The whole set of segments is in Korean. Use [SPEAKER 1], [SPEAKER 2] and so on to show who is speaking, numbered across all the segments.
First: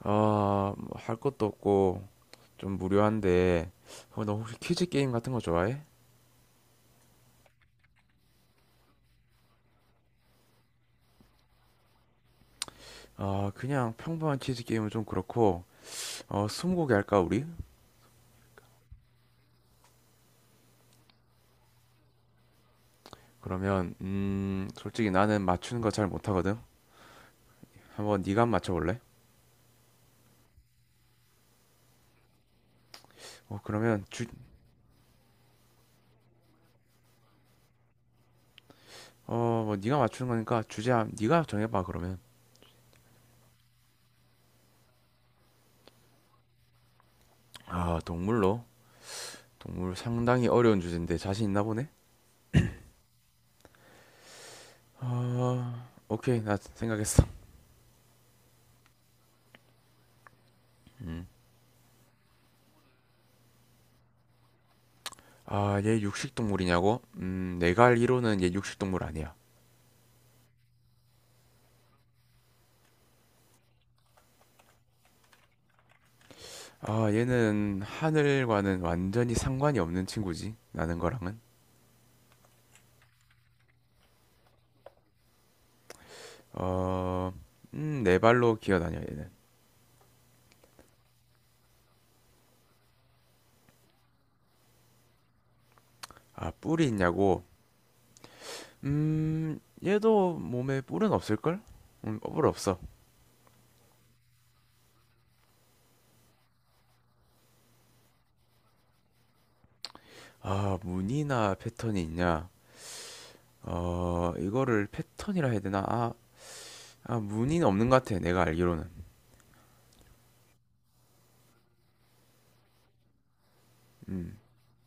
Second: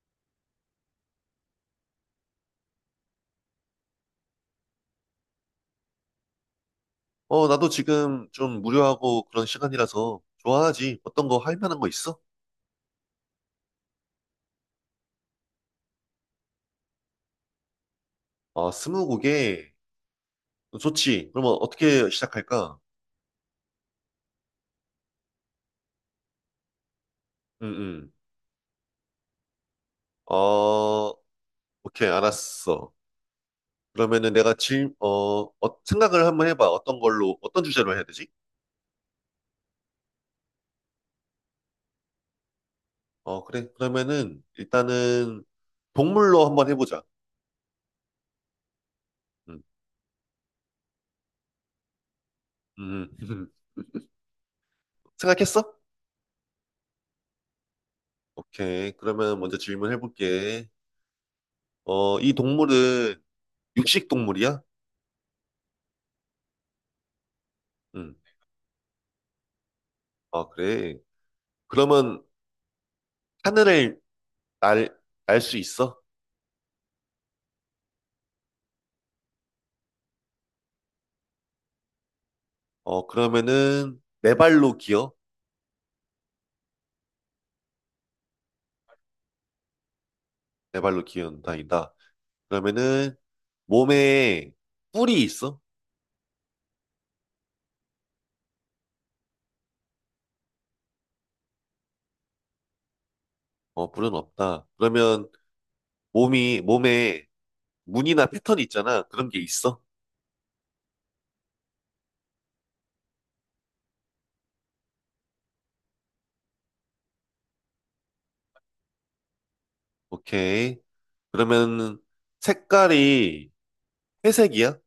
[SPEAKER 1] 아, 뭐할 것도 없고 좀 무료한데 너 혹시 퀴즈 게임 같은 거 좋아해?
[SPEAKER 2] 나도 지금 좀 무료하고 그런 시간이라서 좋아하지. 어떤 거 할 만한 거 있어?
[SPEAKER 1] 아, 그냥 평범한 퀴즈 게임은 좀 그렇고 스무고개 할까 우리?
[SPEAKER 2] 스무고개. 좋지. 그러면 어떻게 시작할까?
[SPEAKER 1] 그러면 솔직히 나는 맞추는 거 잘 못하거든.
[SPEAKER 2] 응.
[SPEAKER 1] 한번 네가 한번 맞춰볼래?
[SPEAKER 2] 어, 오케이, 알았어.
[SPEAKER 1] 어, 그러면 주,
[SPEAKER 2] 그러면은 내가 질, 어, 어, 생각을 한번 해봐. 어떤 걸로, 어떤 주제로 해야 되지?
[SPEAKER 1] 어, 뭐 네가 맞추는 거니까 네가 정해봐 그러면.
[SPEAKER 2] 그래. 그러면은 일단은 동물로 한번 해보자.
[SPEAKER 1] 아, 동물로?
[SPEAKER 2] 응,
[SPEAKER 1] 동물 상당히 어려운 주제인데 자신 있나 보네?
[SPEAKER 2] 응. 응. 생각했어?
[SPEAKER 1] 아, 오케이 나 생각했어.
[SPEAKER 2] 오케이. 그러면 먼저 질문해볼게. 이 동물은 육식 동물이야?
[SPEAKER 1] 아, 얘 육식동물이냐고? 내가
[SPEAKER 2] 응.
[SPEAKER 1] 알기로는 얘 육식동물 아니야.
[SPEAKER 2] 아, 그래. 그러면 하늘을 날, 날 수 있어?
[SPEAKER 1] 아, 얘는 하늘과는 완전히 상관이 없는 친구지. 나는 거랑은.
[SPEAKER 2] 그러면은 네 발로 기어?
[SPEAKER 1] 어, 네 발로 기어다녀, 얘는.
[SPEAKER 2] 네 발로 기어 다닌다. 그러면은 몸에. 뿔이 있어?
[SPEAKER 1] 아, 뿔이 있냐고? 음, 얘도 몸에 뿔은 없을걸? 뿔 없어.
[SPEAKER 2] 뿔은 없다. 그러면 몸에 무늬나 패턴이 있잖아. 그런 게 있어?
[SPEAKER 1] 아, 무늬나 패턴이 있냐? 어, 이거를 패턴이라 해야 되나? 아, 무늬는 없는 것 같아, 내가 알기로는.
[SPEAKER 2] 오케이. 그러면 색깔이
[SPEAKER 1] 음,
[SPEAKER 2] 회색이야?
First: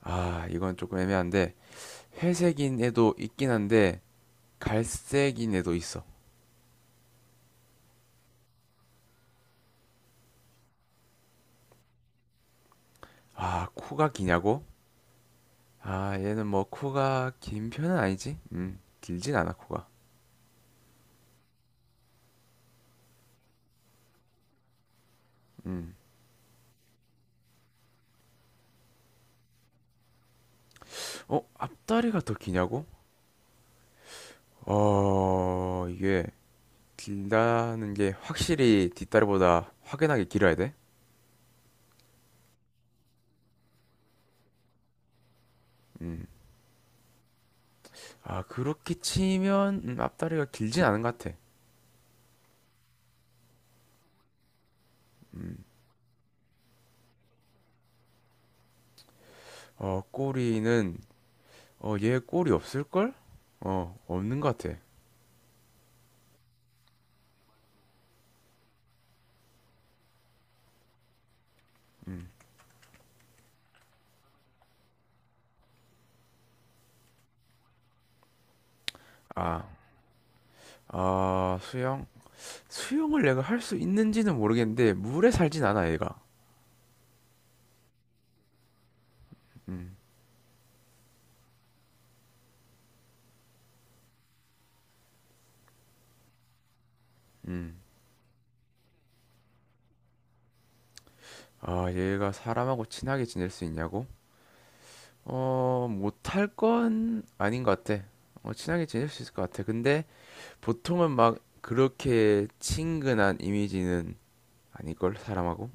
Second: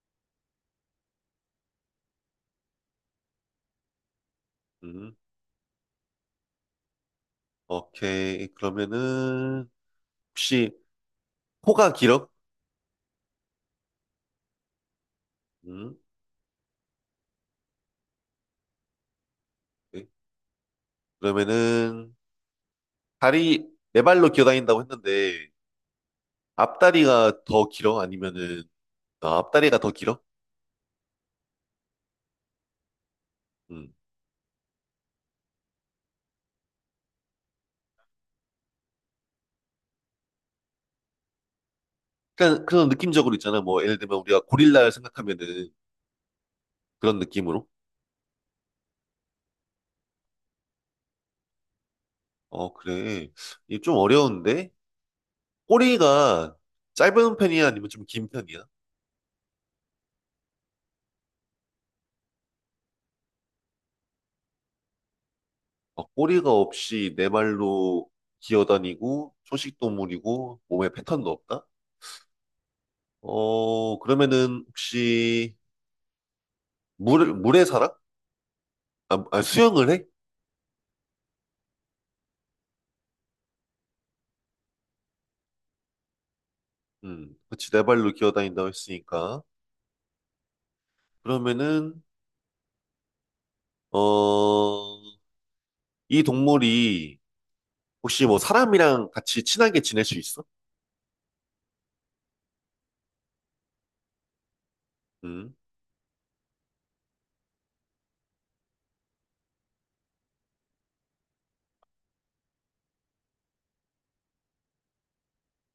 [SPEAKER 1] 아, 이건 조금 애매한데, 회색인 애도 있긴 한데,
[SPEAKER 2] 음,
[SPEAKER 1] 갈색인 애도 있어.
[SPEAKER 2] 오케이. 그러면은 혹시 코가 길어?
[SPEAKER 1] 아, 코가 기냐고?
[SPEAKER 2] 음,
[SPEAKER 1] 아, 얘는 뭐 코가 긴 편은 아니지? 길진 않아, 코가.
[SPEAKER 2] 오케이. 그러면은 다리, 네 발로 기어 다닌다고 했는데
[SPEAKER 1] 음.
[SPEAKER 2] 앞다리가 더 길어? 앞다리가 더 길어?
[SPEAKER 1] 어, 앞다리가 더 기냐고?
[SPEAKER 2] 음.
[SPEAKER 1] 어, 이게 길다는 게 확실히 뒷다리보다 확연하게 길어야 돼?
[SPEAKER 2] 그러니까 그런 느낌적으로 있잖아. 뭐 예를 들면 우리가 고릴라를 생각하면은
[SPEAKER 1] 음.
[SPEAKER 2] 그런 느낌으로.
[SPEAKER 1] 아, 그렇게 치면 앞다리가 길진 않은 것 같아.
[SPEAKER 2] 그래. 이게 좀 어려운데?
[SPEAKER 1] 음.
[SPEAKER 2] 꼬리가 짧은 편이야? 아니면 좀 긴 편이야?
[SPEAKER 1] 꼬리는 얘 꼬리 없을걸? 어, 없는 것 같아.
[SPEAKER 2] 꼬리가 없이 네 발로 기어다니고 초식 동물이고 몸에 패턴도 없다? 그러면은 혹시 물에 살아?
[SPEAKER 1] 아,
[SPEAKER 2] 수영을 해?
[SPEAKER 1] 아, 수영? 수영을 내가 할 수 있는지는 모르겠는데 물에 살진 않아 얘가.
[SPEAKER 2] 그치. 네 발로 기어다닌다고 했으니까.
[SPEAKER 1] 음,
[SPEAKER 2] 그러면은 어, 이 동물이
[SPEAKER 1] 음.
[SPEAKER 2] 혹시 뭐 사람이랑 같이 친하게 지낼 수 있어?
[SPEAKER 1] 아 얘가 사람하고 친하게 지낼 수 있냐고?
[SPEAKER 2] 음,
[SPEAKER 1] 어 못할 건 아닌 것 같아. 어, 친하게 지낼 수 있을 것 같아. 근데 보통은 막 그렇게 친근한 이미지는 아닐걸 사람하고.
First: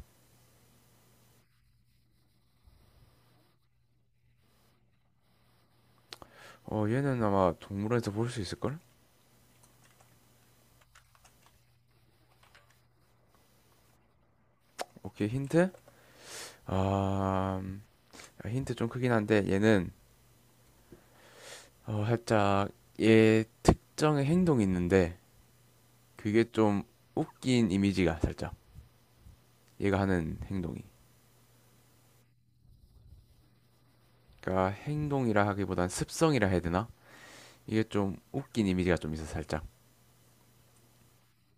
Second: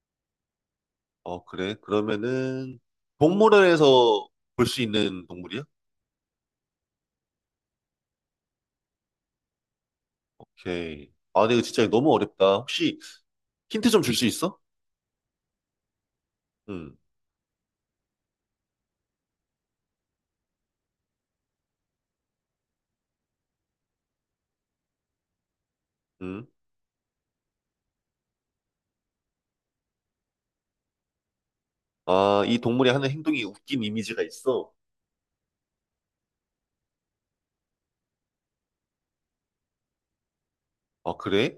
[SPEAKER 2] 그래. 그러면은 동물원에서 볼 수 있는 동물이야?
[SPEAKER 1] 어 얘는 아마 동물원에서 볼 수 있을걸?
[SPEAKER 2] 오케이. 아, 근데 이거 진짜 너무 어렵다. 혹시 힌트 좀 줄 수 있어?
[SPEAKER 1] 오케이 힌트?
[SPEAKER 2] 음,
[SPEAKER 1] 아 음, 힌트 좀 크긴 한데 얘는 어 살짝 얘 특정의 행동이 있는데 그게
[SPEAKER 2] 음.
[SPEAKER 1] 좀 웃긴 이미지가 살짝 얘가 하는 행동이
[SPEAKER 2] 아, 이 동물이 하는 행동이 웃긴 이미지가
[SPEAKER 1] 그러니까
[SPEAKER 2] 있어.
[SPEAKER 1] 행동이라 하기보단 습성이라 해야 되나 이게 좀 웃긴 이미지가 좀 있어 살짝.
[SPEAKER 2] 아, 그래?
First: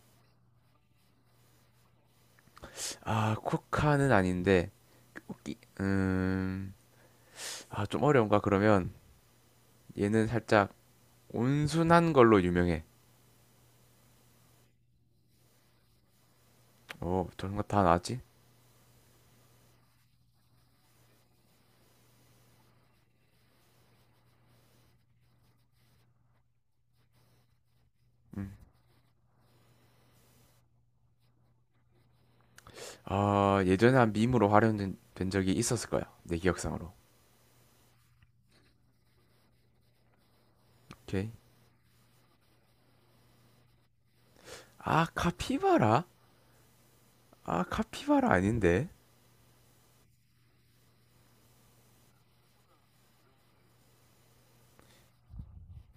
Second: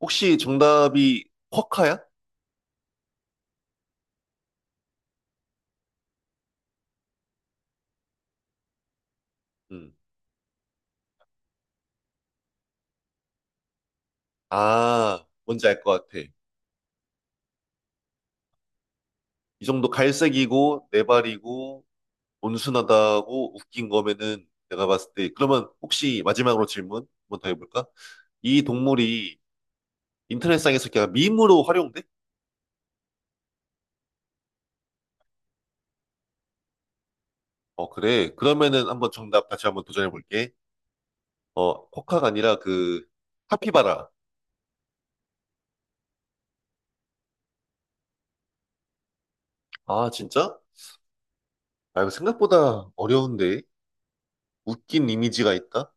[SPEAKER 2] 혹시 정답이 쿼카야?
[SPEAKER 1] 아 코카는 아닌데 웃기 음아 좀 어려운가 그러면.
[SPEAKER 2] 음.
[SPEAKER 1] 얘는 살짝 온순한 걸로 유명해.
[SPEAKER 2] 아, 뭔지 알 것 같아.
[SPEAKER 1] 어 저런 거 다 나왔지.
[SPEAKER 2] 이 정도 갈색이고, 네 발이고, 온순하다고 웃긴 거면은 내가 봤을 때 그러면 혹시 마지막으로 질문 한번 더 해볼까? 이 동물이 인터넷상에서 그냥 밈으로 활용돼?
[SPEAKER 1] 음아 예전에 한 밈으로 활용된 된 적이 있었을 거야 내 기억상으로.
[SPEAKER 2] 어 그래 그러면은 한번 정답 다시 한번 도전해볼게.
[SPEAKER 1] 오케이.
[SPEAKER 2] 어 코카가 아니라 그 카피바라.
[SPEAKER 1] 아 카피바라. 아 카피바라 아닌데.
[SPEAKER 2] 아 진짜? 아 이거 생각보다 어려운데 웃긴 이미지가 있다?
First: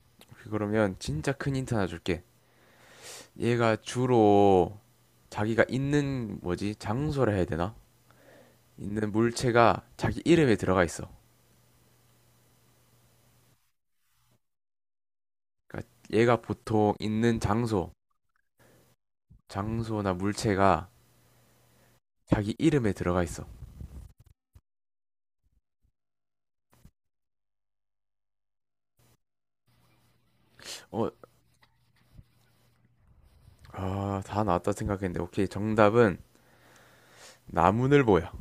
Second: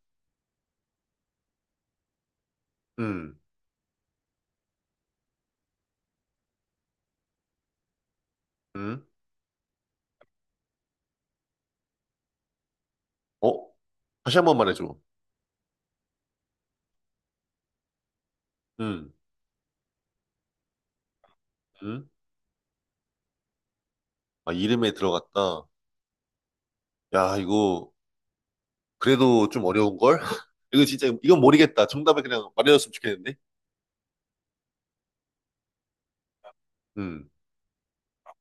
[SPEAKER 1] 그러면 진짜 큰 힌트 하나 줄게.
[SPEAKER 2] 음,
[SPEAKER 1] 얘가 주로 자기가 있는 뭐지? 장소라 해야 되나?
[SPEAKER 2] 음,
[SPEAKER 1] 있는 물체가 자기 이름에 들어가 있어.
[SPEAKER 2] 어? 다시 한번 말해줘.
[SPEAKER 1] 그러니까 얘가 보통 있는 장소,
[SPEAKER 2] 음,
[SPEAKER 1] 장소나 물체가
[SPEAKER 2] 음.
[SPEAKER 1] 자기 이름에 들어가 있어.
[SPEAKER 2] 아 이름에 들어갔다. 야 이거 그래도 좀 어려운 걸? 이거 진짜
[SPEAKER 1] 어,
[SPEAKER 2] 이건 모르겠다. 정답을 그냥 말해줬으면 좋겠는데.
[SPEAKER 1] 아, 다 나왔다 생각했는데 오케이. 정답은
[SPEAKER 2] 음.
[SPEAKER 1] 나무늘보야.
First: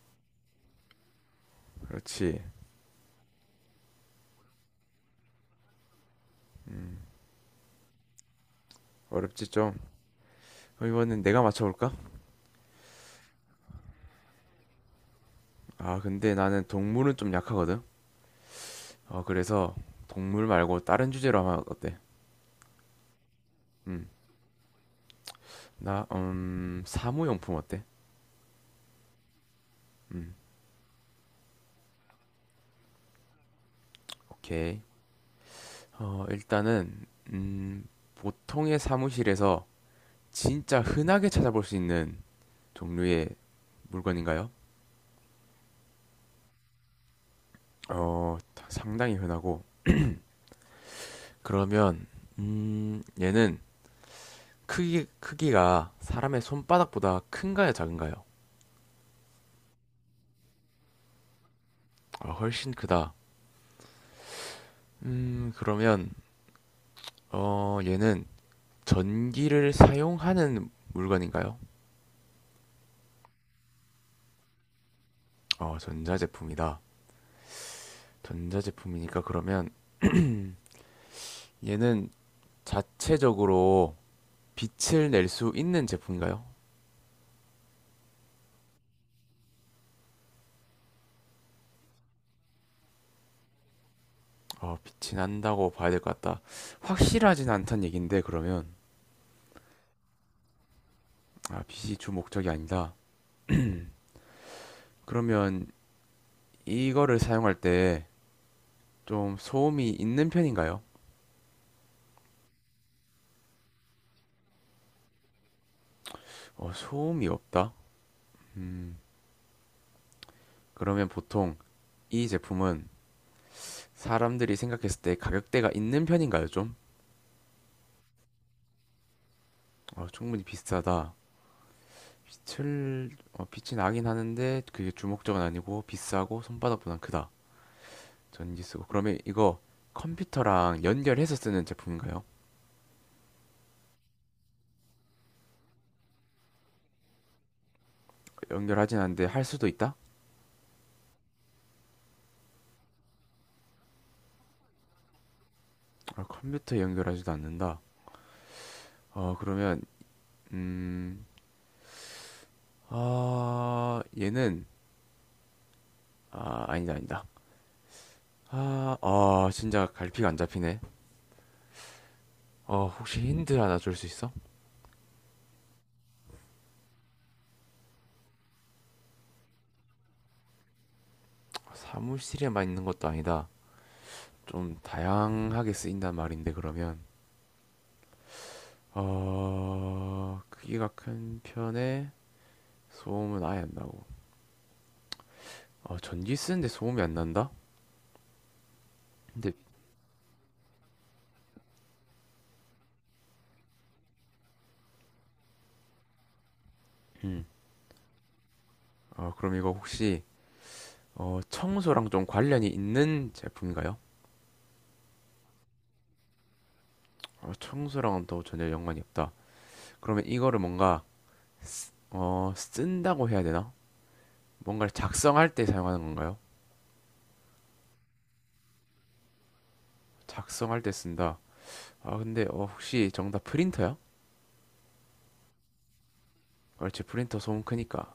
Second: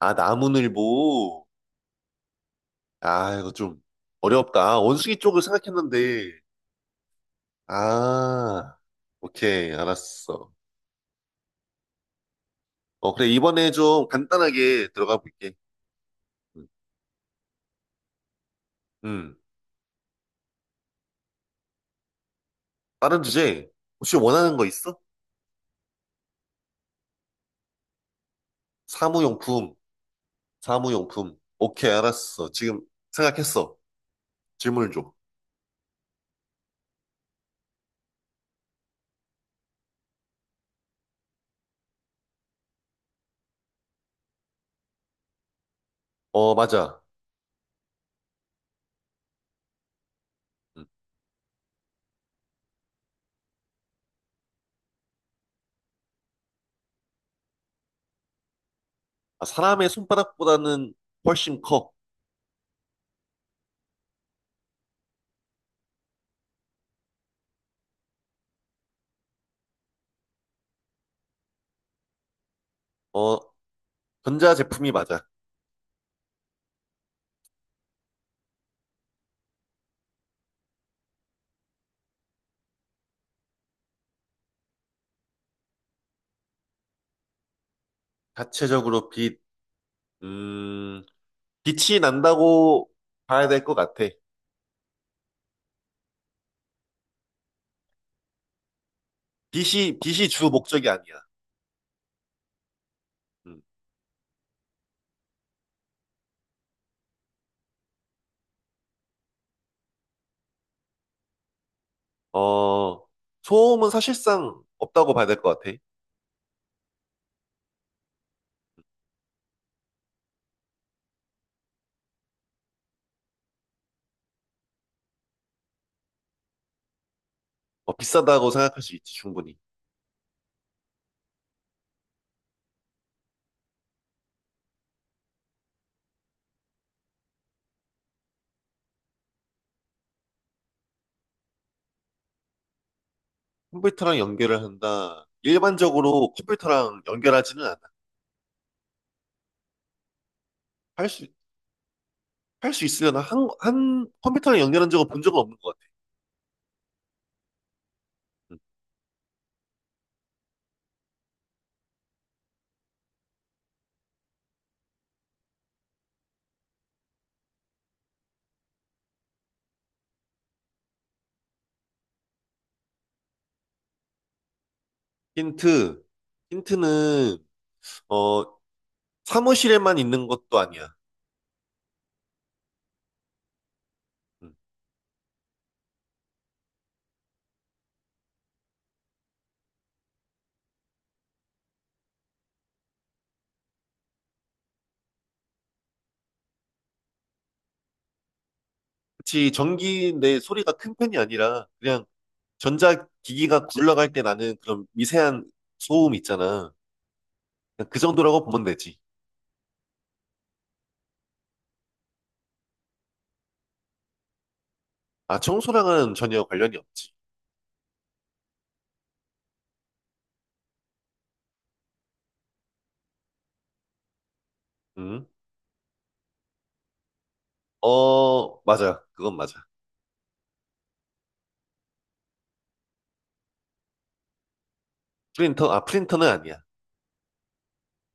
[SPEAKER 2] 아, 나무늘보.
[SPEAKER 1] 그렇지.
[SPEAKER 2] 아, 이거 좀 어렵다. 원숭이 쪽을 생각했는데. 아,
[SPEAKER 1] 어렵지
[SPEAKER 2] 오케이.
[SPEAKER 1] 좀.
[SPEAKER 2] 알았어.
[SPEAKER 1] 그럼 이번엔 내가 맞춰볼까?
[SPEAKER 2] 그래. 이번에 좀 간단하게 들어가 볼게.
[SPEAKER 1] 아, 근데 나는
[SPEAKER 2] 음.
[SPEAKER 1] 동물은 좀 약하거든.
[SPEAKER 2] 음.
[SPEAKER 1] 그래서 동물 말고 다른 주제로 하면 어때?
[SPEAKER 2] 다른 주제.
[SPEAKER 1] 음,
[SPEAKER 2] 혹시 원하는 거 있어?
[SPEAKER 1] 나, 사무용품 어때?
[SPEAKER 2] 사무용품.
[SPEAKER 1] 음,
[SPEAKER 2] 사무용품. 오케이. 알았어. 지금 생각했어.
[SPEAKER 1] 오케이.
[SPEAKER 2] 질문을 줘.
[SPEAKER 1] 일단은 음, 보통의 사무실에서 진짜 흔하게 찾아볼 수 있는 종류의 물건인가요?
[SPEAKER 2] 맞아.
[SPEAKER 1] 어, 상당히 흔하고
[SPEAKER 2] 음.
[SPEAKER 1] 그러면 얘는 크기가 사람의 손바닥보다 큰가요, 작은가요?
[SPEAKER 2] 아, 사람의 손바닥보다는 훨씬 커.
[SPEAKER 1] 아, 훨씬 크다. 그러면 얘는 전기를 사용하는 물건인가요?
[SPEAKER 2] 어, 전자 제품이 맞아.
[SPEAKER 1] 어, 전자제품이다. 전자제품이니까 그러면 얘는 자체적으로 빛을 낼 수 있는 제품인가요?
[SPEAKER 2] 자체적으로 음, 빛이 난다고 봐야 될 것 같아.
[SPEAKER 1] 어, 빛이 난다고 봐야 될 것 같다. 확실하진 않단 얘긴데, 그러면.
[SPEAKER 2] 빛이 주 목적이 아니야.
[SPEAKER 1] 아, 빛이 주 목적이 아니다.
[SPEAKER 2] 음.
[SPEAKER 1] 그러면 이거를 사용할 때 좀 소음이 있는 편인가요?
[SPEAKER 2] 어, 소음은 사실상 없다고 봐야 될 것 같아.
[SPEAKER 1] 어, 소음이 없다? 음, 그러면 보통 이 제품은 사람들이 생각했을 때 가격대가 있는 편인가요, 좀?
[SPEAKER 2] 비싸다고 생각할 수 있지, 충분히.
[SPEAKER 1] 어, 충분히 비싸다. 빛이 나긴 하는데 그게 주 목적은 아니고 비싸고 손바닥보단 크다. 전기 쓰고 그러면 이거 컴퓨터랑 연결해서 쓰는 제품인가요?
[SPEAKER 2] 컴퓨터랑 연결을 한다. 일반적으로 컴퓨터랑 연결하지는 않아.
[SPEAKER 1] 연결하진 않는데 할 수도 있다?
[SPEAKER 2] 할 수, 할 수 있으려나? 컴퓨터랑 연결한 적은 본 적은 없는 것 같아.
[SPEAKER 1] 아, 컴퓨터에 연결하지도 않는다.
[SPEAKER 2] 음.
[SPEAKER 1] 어 그러면 음, 아 얘는 아니다. 아, 아 진짜 갈피가 안 잡히네. 어 혹시 힌트 하나 줄 수 있어?
[SPEAKER 2] 힌트, 힌트는, 어, 사무실에만 있는 것도 아니야.
[SPEAKER 1] 사무실에만 있는 것도 아니다.
[SPEAKER 2] 음.
[SPEAKER 1] 좀 다양하게 쓰인단 말인데 그러면 어 크기가 큰 편에 소음은 아예 안 나고. 어 전기 쓰는데 소음이 안 난다?
[SPEAKER 2] 그치,
[SPEAKER 1] 근데
[SPEAKER 2] 전기 내 소리가 큰 편이 아니라 그냥 전자기기가 굴러갈 때 나는 그런 미세한 소음 있잖아.
[SPEAKER 1] 음.
[SPEAKER 2] 그냥 그 정도라고 보면 되지.
[SPEAKER 1] 어, 그럼 이거 혹시 청소랑 좀 관련이 있는 제품인가요?
[SPEAKER 2] 아, 청소랑은 전혀 관련이 없지.
[SPEAKER 1] 어, 청소랑은 또 전혀 연관이 없다. 그러면 이거를 뭔가 쓴다고 해야 되나? 뭔가를
[SPEAKER 2] 응?
[SPEAKER 1] 작성할 때 사용하는 건가요?
[SPEAKER 2] 맞아. 그건 맞아.
[SPEAKER 1] 작성할 때 쓴다. 아, 근데 어, 혹시 정답 프린터야?
[SPEAKER 2] 프린터는 아니야.
[SPEAKER 1] 그렇지, 프린터 소음 크니까.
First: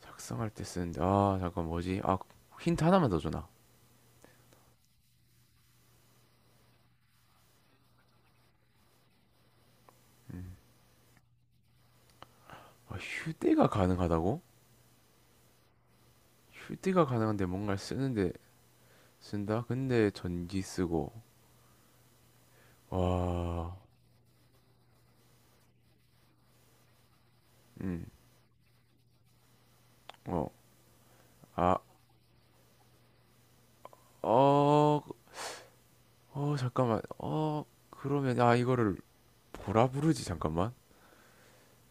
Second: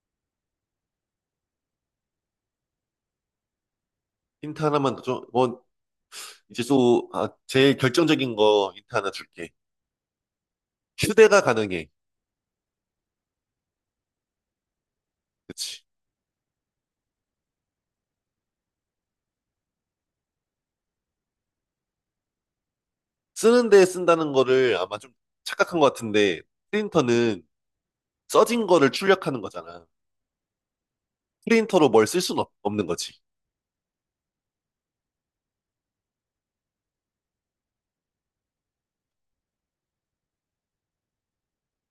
[SPEAKER 1] 작성할 때 쓰는데, 아, 잠깐 뭐지? 아, 힌트 하나만 더 주나?
[SPEAKER 2] 힌트 하나만 더 줘. 제일 결정적인 거 힌트 하나 줄게. 휴대가 가능해.
[SPEAKER 1] 아, 휴대가 가능하다고?
[SPEAKER 2] 그치.
[SPEAKER 1] 휴대가 가능한데 뭔가를 쓰는데 쓴다? 근데 전기 쓰고. 와,
[SPEAKER 2] 쓰는데 쓴다는 거를 아마 좀 착각한 것 같은데, 프린터는
[SPEAKER 1] 음,
[SPEAKER 2] 써진 거를 출력하는 거잖아.
[SPEAKER 1] 어. 아,
[SPEAKER 2] 프린터로 뭘 쓸 수는 없는 거지.
[SPEAKER 1] 어, 잠깐만. 그러면, 아, 이거를 뭐라 부르지? 잠깐만.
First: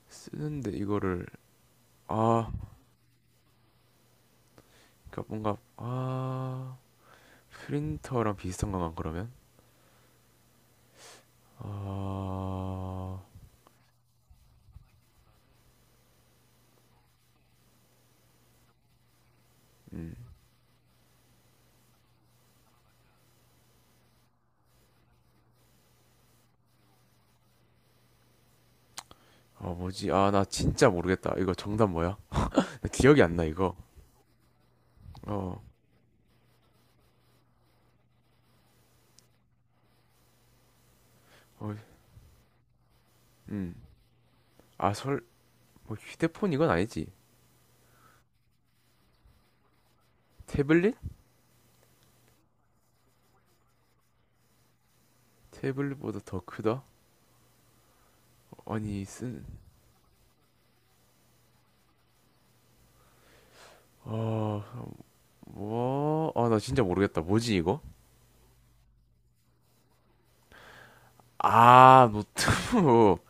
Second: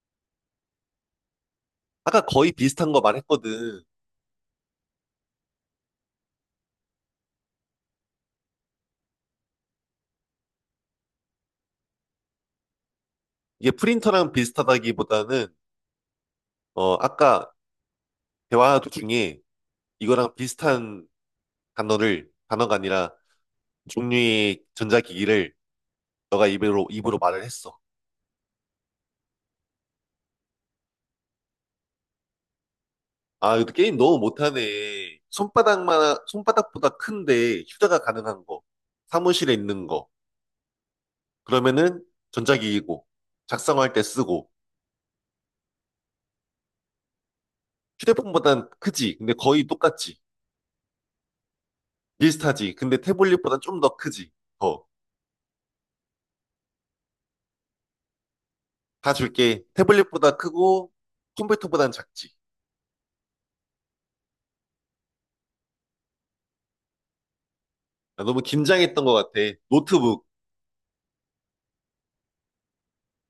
[SPEAKER 1] 쓰는데 이거를,
[SPEAKER 2] 아까
[SPEAKER 1] 아,
[SPEAKER 2] 거의 비슷한 거 말했거든.
[SPEAKER 1] 그러니까 뭔가, 아, 프린터랑 비슷한 건가, 그러면? 아,
[SPEAKER 2] 이게 프린터랑 비슷하다기보다는, 아까 대화 중에
[SPEAKER 1] 음,
[SPEAKER 2] 이거랑 비슷한 단어가 아니라 종류의 전자기기를 너가 입으로 말을 했어.
[SPEAKER 1] 아, 뭐지? 아, 나 진짜 모르겠다. 이거 정답 뭐야? 나 기억이 안 나,
[SPEAKER 2] 아, 이것도
[SPEAKER 1] 이거.
[SPEAKER 2] 게임 너무 못하네.
[SPEAKER 1] 어,
[SPEAKER 2] 손바닥보다 큰데 휴대가 가능한 거. 사무실에 있는 거.
[SPEAKER 1] 어,
[SPEAKER 2] 그러면은 전자기기고,
[SPEAKER 1] 음.
[SPEAKER 2] 작성할 때 쓰고,
[SPEAKER 1] 아, 설, 뭐, 휴대폰 이건 아니지.
[SPEAKER 2] 휴대폰보단 크지. 근데 거의 똑같지.
[SPEAKER 1] 태블릿?
[SPEAKER 2] 비슷하지. 근데 태블릿보단 좀 더 크지. 더.
[SPEAKER 1] 태블릿보다 더 크다? 아니,
[SPEAKER 2] 다
[SPEAKER 1] 쓴,
[SPEAKER 2] 줄게. 태블릿보다 크고 컴퓨터보단 작지.
[SPEAKER 1] 어, 뭐, 아, 나 진짜 모르겠다. 뭐지, 이거?
[SPEAKER 2] 아, 너무 긴장했던 것 같아. 노트북.
[SPEAKER 1] 아, 노트북.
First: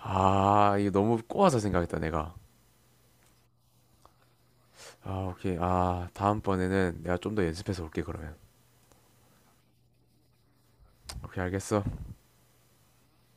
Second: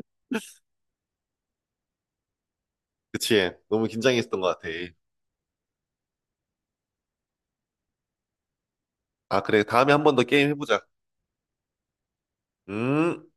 [SPEAKER 1] 아, 이거 너무 꼬아서 생각했다, 내가.
[SPEAKER 2] 그치? 너무 긴장했던 것 같아.
[SPEAKER 1] 아, 오케이. 아, 다음번에는 내가 좀 더 연습해서 올게, 그러면.
[SPEAKER 2] 아, 그래. 다음에 한 번 더 게임 해보자.
[SPEAKER 1] 오케이, 알겠어.
[SPEAKER 2] 음.